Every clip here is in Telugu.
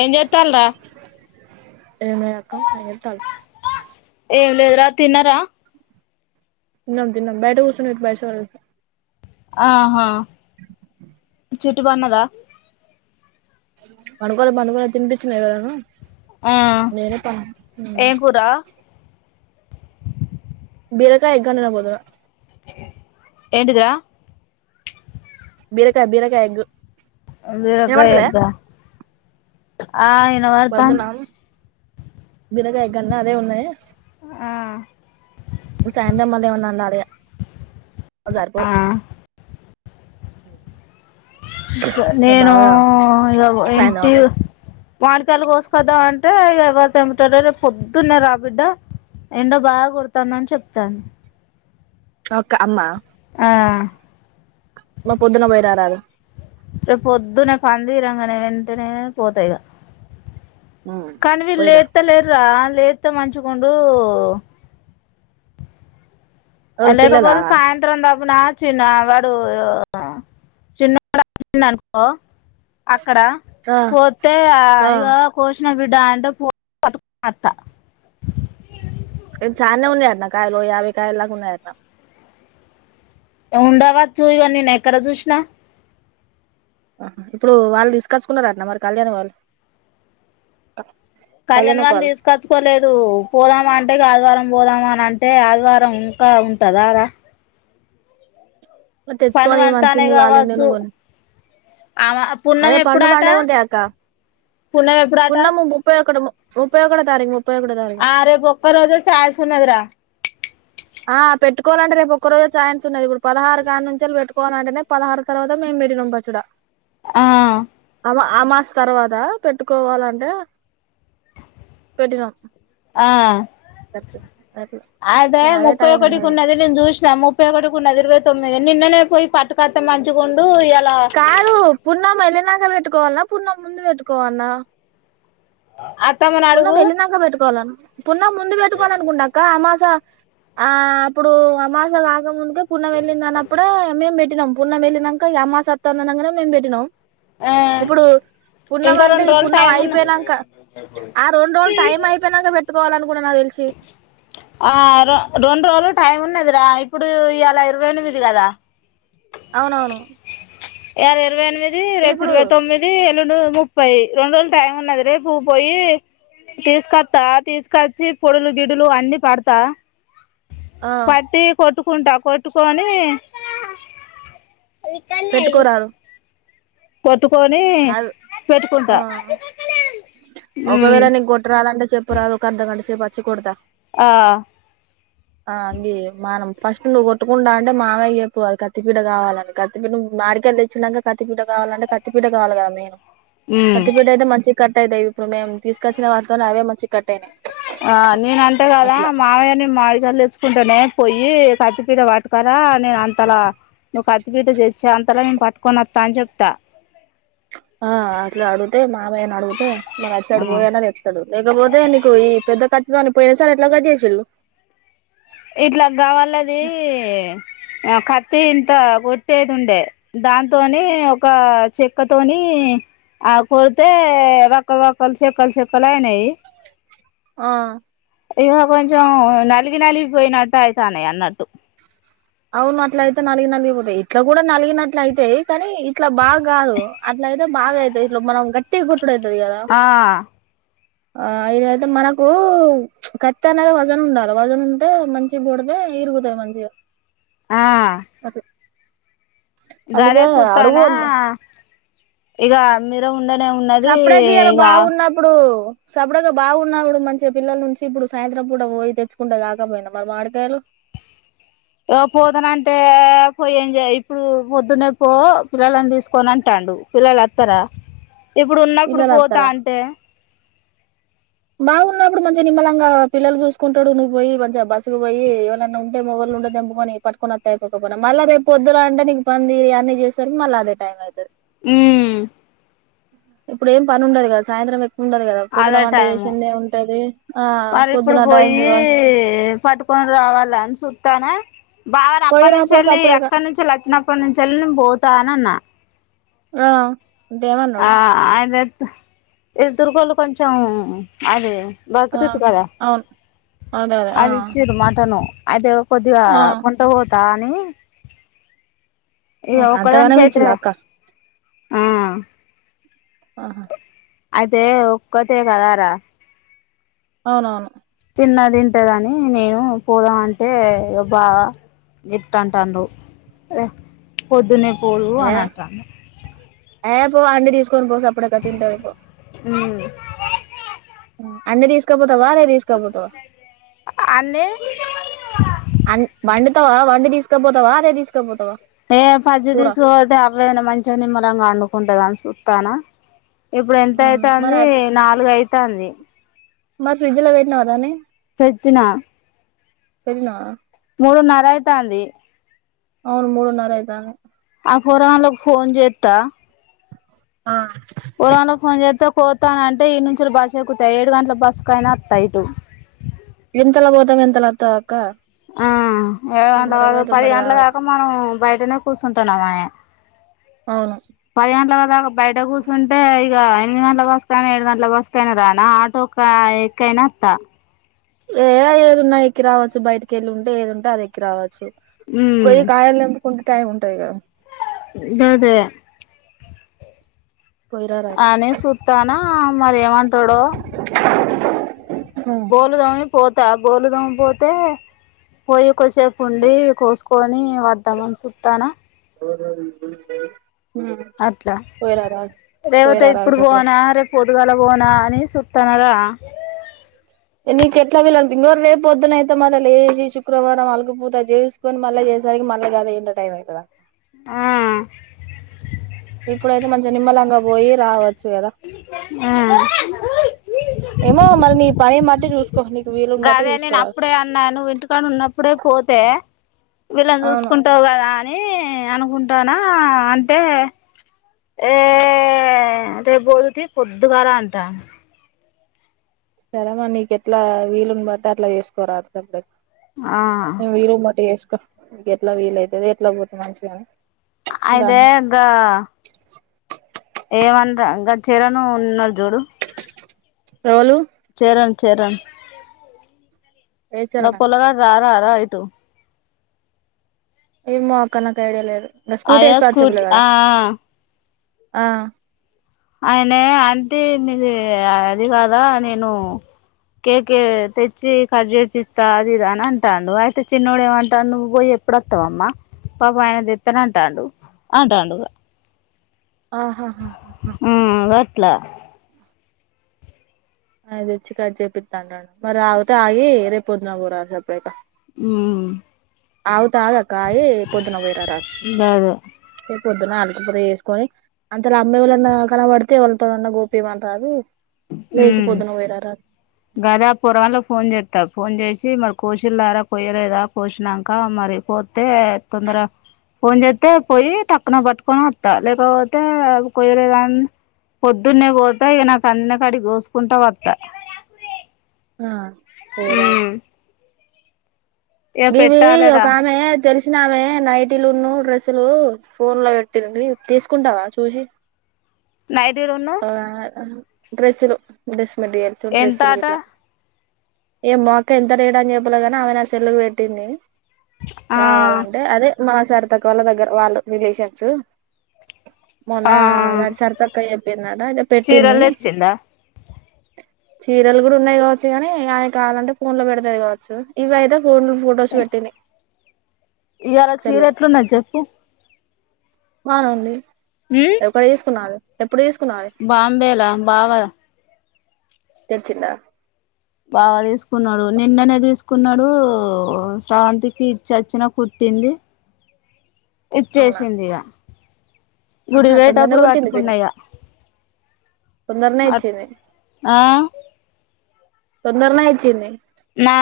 ఏం చేతాలర్ర ఏమే అక్కమ్ [unintelligible] ఎం లేదు రా తిన్నారా. తిన్నం తిన్నం బయట కూర్చొనిట్ బయస వెళ్ళ ఆహా చెట్టు బాగున్నదా మనుగొలు మనుగొలు తినిపించిన ఏదైనా ఆ ఏం కూరా బీరకాయ్ ఎగ్ వండిన పొదున ఏంటిఇదిరా బీరకాయ్ బీరకాయ్ ఎగ్గు అ బీరకాయ్ ఎగ్గా ఆ ఇనబడతాంది. బీరకాయ్ కన్నా అవే ఉన్నాయ్. ఆ ఒ సాయంత్రం మళ్ళీ ఏమన్నఅన్నారే ఓసారి పో ఆ ఇగ నేను బాగా ఇలోపు సాయంత్రం ఎంటి అవుతాం పాణకాలు పోసుకొద్దం అంటే ఎవరితో ఎముతాడో రేపు పొద్దున్నేను రాబిడ్డ ఏండ బాగా కొడతందని చెప్తాను. [unintelligible] అమ్మా ఆ మా పొద్దున పోయిరారాల రేపు పొద్దున్నే పనితీరంగానే వెంటనే పోతాఇగా కానీ వీళ్లు పోయిరా లేత్తలేర్ర లేత్తే మంచిగుండు ఎవలు పిల్లలా అలేకపోతే సాయంత్రం ప్పునా చిన్న వాడు చిన్నోడు వచ్చిండు అనుకో అక్కడ ఆ కోతే ఆ ఇగ కోశ [unintelligible] డాన్డ్రఫ్ పో ఏ చాన్నే ఉన్నాయన్నా కాయలు యాబై కాయల్ దాకా ఉన్నాయన్నా ఉండవచ్చు ఇగో నిను ఎక్కడ చూసిన ఇప్పుడు వాళ్ళు తీసుకొచ్చుకున్నారటనా మరి కళ్యాణ వాళ్ళు కళ్యాణ్ వాళ్ళు తీసుకచ్చుకోలేదు పోదాం అంటే ఇక ఆదివారం పోదామ అని అంటే ఆదివారం ఇంకా ఉంటదరా మరి తెచ్చుకోని అంటానే మనుషుల్ని వాళ్ళైన కావచ్చు నువన్న ఆమె పుణ్యం అదే పండు ఎప్పుడాట పండే ఉంటాయక్క పుణ్యం ఎప్పుడాట ఉన్నాము ముప్పైఅక్కడ ముప్పై ఒకటో తారీకు ఆ రేపు ఒక్క రోజే చాయిస్ ఉన్నదిరా ఆ పెట్టుకోవాలంటే రేపు ఒక్క రోజు చాన్స్ ఉన్నది ఇప్పుడు పదహారు కానుంచెళ్ళి పెట్టు పోనాంటనే పదహారు తర్వాత మేము పెట్టినం పచ్చడా ఆ ఆ మాస తర్వాత పెట్టుకోవాలంటే పెట్టినాం ఆ త త అయితే ముప్పై ఒకటికి ఉన్నది నేను చూసినా, ముప్పై ఒకటికి ఉన్నది ఇరవై తొమ్మిది నిన్ననే పొయ్యి పట్టుకత్తే మంచుగుండు ఇయ కాదు పున్నం ఏళ్లినంక పె ట్టుకోవాల్నా, పున్నం ముందు పెట్టుకోవాల్నా? అ పున్నం వెళ్ళినంక పెట్టుకోవాలను పున్నం ముందు పెట్టుకోవాలనుకుంట అక్క అమాస క్క ఆ అప్పుడు అమాస కాకముందు కు పున్నం ఏళ్ళింది అన్నప్పుడే మేము పెట్టినం పున్నం ఎళ్ళినంక ఇగ అమాస అత్తంది అనంగనే మేము పెట్టినం ఆ ఇప్పుడు పున్నం ఇంకా అంటే రెండు ఈ రోజులు పున్నం టైం ఉన్న పోయినంక ఆ రెండు రోజులు టైం అయిపోయినంక పెట్టుకోవాలనుకుంట నాకు తెలిసి ఆ రో రెండు రోజులు టైమ్ ఉన్నది రా ఇప్పుడు ఈయాల ఇరవై ఎనిమిది కదా అవునవును ఈయాల ఇరవై ఎనిమిది, రేపు ఇప్పుడు ఇరవై తొమ్మిది, ఎల్లుండి డు ముప్పై, రెండు రోజులు టైం ఉన్నది. రేపు పోయి తీసుకొత్తా తీసుకచ్చి, పొడులు గిడులు అన్ని పడ్తా. ఆ పట్టి కొట్టు కుంటా కొట్టుకోనీ పెట్టుకోరాదు కొట్టుకొని అవ్ ఆ పెట్టుకుంటా మ్మ్ చెప్పరాదు ఒక అర్ధగంట సేపు అచ్చి కొడతా ఆ ఆ అది మానం ఫస్ట్ నువ్వు కొట్టుకుంటా అంటే మామయ్య కు చెప్పు. అది కత్తిపీట కావాలని, కత్తి పి మాడికాయలు తెచ్చినంక కత్తిపీట కావాలంటే కత్తి పీట కావాలి కదా మేను ఉమ్ కత్తిపీట అయితే మంచి కట్ అయితాయి ఇప్పుడు మేము తీసుకొచ్చిన వాటితోనే అవే మంచి కట్ అయినాయి ఆ నేను అంట కదా, అట్లా మావయ్య నే మామిడికాయలు తెచ్చుకుంటనే పొయ్యి కత్తిపీట పట్టుకరా, నేను అంతలా నువ్వు కత్తిపీట తెచ్చే అంతలా నేను పట్టుకొని వత్త అని చెప్తా. ఆ అట్ల అడుగుతే మామయ్య ను అడుగుతే మరి అటు ఆ సైడ్ బోయన్న తెత్తడు లేకపోతే నీకు ఈ పెద్ద కత్తి తోని పోయినసారి ఎట్ల కట్ చేసిళ్ళు ఇట్ల గావలదీ ఆ కత్తి ఇంత కొట్టేది ఉండే, దాన్నితోని ఒక చెక్కతోని ఆ కొడితే, వక్క వక్కలు చెక్కలు చెక్కలు అయినయి. ఆ ఇగ కొంచెం నలిగి నలిగిపోయినట్టు అయితానై అన్నట్టు అవును అట్ల అయితే నలిగ నలిగిపోతాయి. ఇట్ల కూడా నలిగినట్లు అయితయి కానీ, ఇట్ల బాగ కాదు అట్ల అయితే బాగ అయితయి. ఇట్ల మనం గట్టిగ ప్పుడు అయితది కదా ఆ ఆ ఇదైతే మనకూ ప్చ్ కత్తి అనేది వజన్ ఉండాల. వజన్ ఉంటే మంచిగ కొడితే, ఇరుగుతయి మంచిగా. ఆ అట్లా గదే అందుకే సూత్తానా అడుగు ఇగ మీరేమో సప్పుడే తియ్యాల బాగున్నప్పుడు సపుడగా బావున్నప్పుడు మంచిగా పిల్లల నుంచి ఇప్పుడు సాయంత్రం పూట పోయి తెచ్చుకుంటే కాకపోయింద మరి మాడికాయలు. ఓ పోతనంటే పొయి ఏం చేయ ఇప్పుడు పొద్దున్నే పో పిల్లలని తీసుకోని అంటాండు. పిల్లలు అత్తర? ఇప్పుడు ఉన్నప్పుడు పిల్లలు పోతా అంటే బావున్నప్పుడు మంచిగ నిమ్మలంగా పిల్లలు చూసుకుంటడు, నువ్వు పొయి మంచిగ బస్సుకు పొయి ఎవలన్న ఉంటే మొగోళ్ళు ఉంటే తెంపుకొని పట్టుకొని అత్తే అయిపోక పోవునా. మళ్ళ రేపు పొద్దున అంటే నీకు పని తీరి అన్నీ చేసేసరికి మళ్ళ అదే టైం అయితది హ్మూ ఇప్పుడు ఏం పని ఉండదు కదా సాయంత్రం ఎ ఉండదు కదా పొద్దున వంట చేసి మరీ ఇప్పుడు టైం పొయ్యీ చూడాలి పట్టుకొని రావాల అని చూ తానా బావని పోయిరా పో అప్పటినుంచెళ్ళి, సప్పుడేక అక్కడినుంచెళ్ళి అచ్చినప్పటి నుంచెళ్ళి, నేను పోతా అని అన్నా. ఆ అంటే ఆ ఏమన్నాడు ఆయిందె ఈ తుర్కోలు కొంచెం అది ఆ బక్రీతు కదా అవును అదే అదే ఆ అది ఇచ్చిర్రు మటను అద్దు కొద్దిగా ఆ కొంటవో టానీ ఇగ ఆహా అంతగానం ఒక్కదానికైతే ఇచ్చిలా అక్క ఆ ఆ హా అదే ఒక్కటే కదారా అవునవును తిన్న తింటదని నేను పోదాం అంటే బాగా ఇట్ట అంటన్నావ్ రె పొద్దున్నే పోరు ఏ అనంట ఏ పో అన్నీ తీస్ కొనిపో సప్పుడైత తింటది పో ఉమ్ అన్నీ తీసుకపోతే తవారే తీసకపోతవా అన్నీ అన్ బండి వత్తవా వండి తీసుకపోతవా అదే తీసుకపోతవా ఏ పచ్చిది తీసుకపోతే అట్లయిన మంచిగా నిమ్మళంగా వండుకుంటది అనుసు తేనా ఇప్పుడు ఎంత ఆ మరి అయితుంది అట్లా నాలుగైదు తేండి మరి ఫ్రిడ్జ్ లో పెట్టినవ దాన్ని పెట్టినా పెన్నా మూడున్నర అయితాంది అవును మూడున్నర అయితాంది ఆ పోరగాళ్లకు ఫోన్ చేత్తా ఆ పురాణ ఫోన్ చేత్తే పోతానంటే ఈడ నుంచి ఈడ బస్సు ఎక్కుతా ఏడు గంటల బస్సుకయినా వత్తా ఇటు ఎంతలా పోతావ్ ఎంతలా వత్తావ్ అక్క ఆ ఏడు తొమ్మిర గంటల పోయి పది తొమ్మిర గంటల రావచ్చు దాకా మనం బయటనే కూర్చుంటున్నాం ఆయే అవును పది గంటలకా [unintelligible] బయట కూర్చుంటే ఇగ రెండు గంటల బస్కైనా ఏడు గంటల బస్సుకైన రానా ఆటో ఎక్కైనా వత్తా ఏ ఏదున్నా ఎక్కి రావచ్చు బయటికి వెళ్ళి ఉంటే ఏది ఉంటే అది ఎక్కి రావచ్చు ఉమ్ పోయి కాయాల కొంత టైం ఉంటాయి కదా గదే పోయిరా రాదు అని చూత్తానా మరి ఏమంటడో బోళ్ళు తోమి పో త బోళ్ళుతోమి పోతే పోయి ఎక్కువసేపు ఉండి కోసుకొని వద్దామని చూత్తానా గు [inaudible] అట్లా రేవతే పోయిరా రాదు ఇప్పుడు సప్పుడేక పోనా రేపు పొద్దుగాల పోనా అని చూత్ తనదా నీకు ఎట్లా వీళంట ఇంగో రేపు పొద్దున అయితే మళ్ళ లేసి శుక్రవారం అలుకుపూత చేసుకొని మళ్ళ చేసేసరికి మళ్ళ గదే ఇంత టైం అయితదా ఆ ఇప్పుడైతే మంచిగా నిమ్మలంగా పోయి రావ ఆ ఏమో మరి నీ పని బట్టి చూసుకో నీకు వీలుని బట్టి గదే నేను చూసుకోరాదు అప్పుడే అన్నా నువ్ ఇంటికానున్నప్పుడే పోతే వీళ్ళని అవును చూసుకుంటావు కదా ని అనుకుంటానా అంటే ఏ రేపోదూ తీ పొద్దుగారా అంటా సరే మరి నిక్ ఎట్ల వీలుని బట్టి అట్లా చేసుకోరాదు సప్దాకా ఆ నీ వీరును బట్టి ఏస్ క ఎట్ల వీలైతది ఎట్ల [unintelligible] మంచిగా అయితే గ ఏం అన్రా ఇంక గా చరను ఉన్నాడు చూడు రోలు చెరన్ చెరన్ గా ఏచారనక్క పొలగాడు రారార ఇ టో ఏమో అక్క నాక్ ఐడియా లేదు ఆ యా స్కూటీ ఆ ఆ ఆ ఆయనే అంటే నీది అది కాదా నేను కేకే తెచ్చి కట్ చేపిత్త అదిదా అని అంటాండు అయితే చిన్నోడు ఏమంటాను నువ్వు పోయి ఎప్పుడొత్తావమ్మ పాపం ఆయన తెస్తానంటాండు అంటాండు ఆహాహా హ హ అంగట్లా అదిచ్చి కట్ చేపిద్దా అంటన్నడు మరి ఆగుతే ఆగి రేప్ పొద్దున పోత అన్ చెపేక ఉమ్ అవు తాగా కాయే పొద్దున పొయ్ రారా గదే పొద్దున అలికిపూత చేసుకొని అంతలో అమ్మ ఎవలన్న కనపడితే వాళతోనన్నా గోపిమంటాది హుం గదా పోరగాండ్లు ఫోన్ చేత్ త్త ఫోన్ చేసి మరి కోశిల్లారా కొయ్యలేదా కోసినంక మరి కొత్తే తొందర ఫోన్ చెత్తే పోయి టక్కున పట్టుకొని వత్త లేకపోతే కొయ్యలేదా అని పొద్దున్నే పోతె ఇగ నాక్ కన్నకాడి కోసుకుంట వత్త ఆ మ్ ఇవి ఒక ఆమె తెలిసిన ఆమె నైటిలును డ్రెస్ తులు ఫోన్ లో పెట్టింది తీసుకుంటావ చూసి నైటీలున్ను ఆ డ్రెస్సులు డ్రెస్ [unintelligible] డ్రెస్సులు ఎంతాట గిట్ల ఏమోక్క ఎంత రేటని చెప్పలే గాని ఆమె నా సెల్లుకి పెట్టింది ఆ కావాలంటె అదె మా సరితక్క వాళ్ళ దగ్గర వాళ్ళు రిలేషన్స్ మొన్న ఆ నాక్ సరితక్క చెప్ తిన్నాడ ఇగ పెట్టింది చీరలు తెచ్చిందా చీరలు గూడ ఉన్నాయి గావచ్చు గని ఆమే కావాలంటే ఫోన్ లో పెడతది గావచ్చు ఇవి అయితె ఫోన్ లొ ఫొటోస్ పెట్టింది ఇయలా చీర ఎట్లున్నది జెప్పు బానేఉంది ఎక్కడ తీసుకున్నవ్ అది బాంబేలా బావ తెచ్చిండా బావా తీసుకున్నాడు నిన్ననే తీసుకున్నడు శ్రావంతికి ఇచొచ్చిన కుట్టింది అవునా ఇచ్చేసింది ఇగ గుడి ఆహా తొందరనే పోయేటప్పుడు కుట్టింది కట్టుకున్న పిన్ని ఇగ తొందరనే అట్ ఇచ్చింది ఆ తొందరనే ఇచ్చింది నా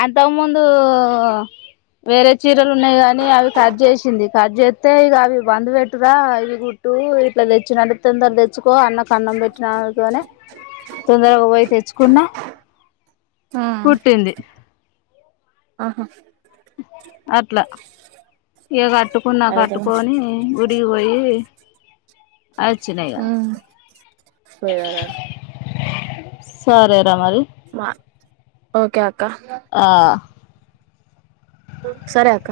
అంతక్ ముందు వేరే చే చీరలు ఉన్నాయి కానీ అవి కట్ జేసింది కట్ జే తే ఇగ అవి బంద్ బెట్టు రా ఇవి గుట్టు ఇట్ల తెచ్చనందుక్ తొందర తెచ్చ కో అన్న క్ అన్నం పెట్టినఅనుడ్తోనే తొందరగా పోయి తెచ్చుకున్న ఆ పుట్టింది ఆహా అట్లా ఇగ కట్టుకున్నా అయితే కట్టుకొని గుడికి పోయి వచ్చిన ఇగ మ్మ్ సరే ర మరి మా ఒకే అక్ ఆ సరే అక్క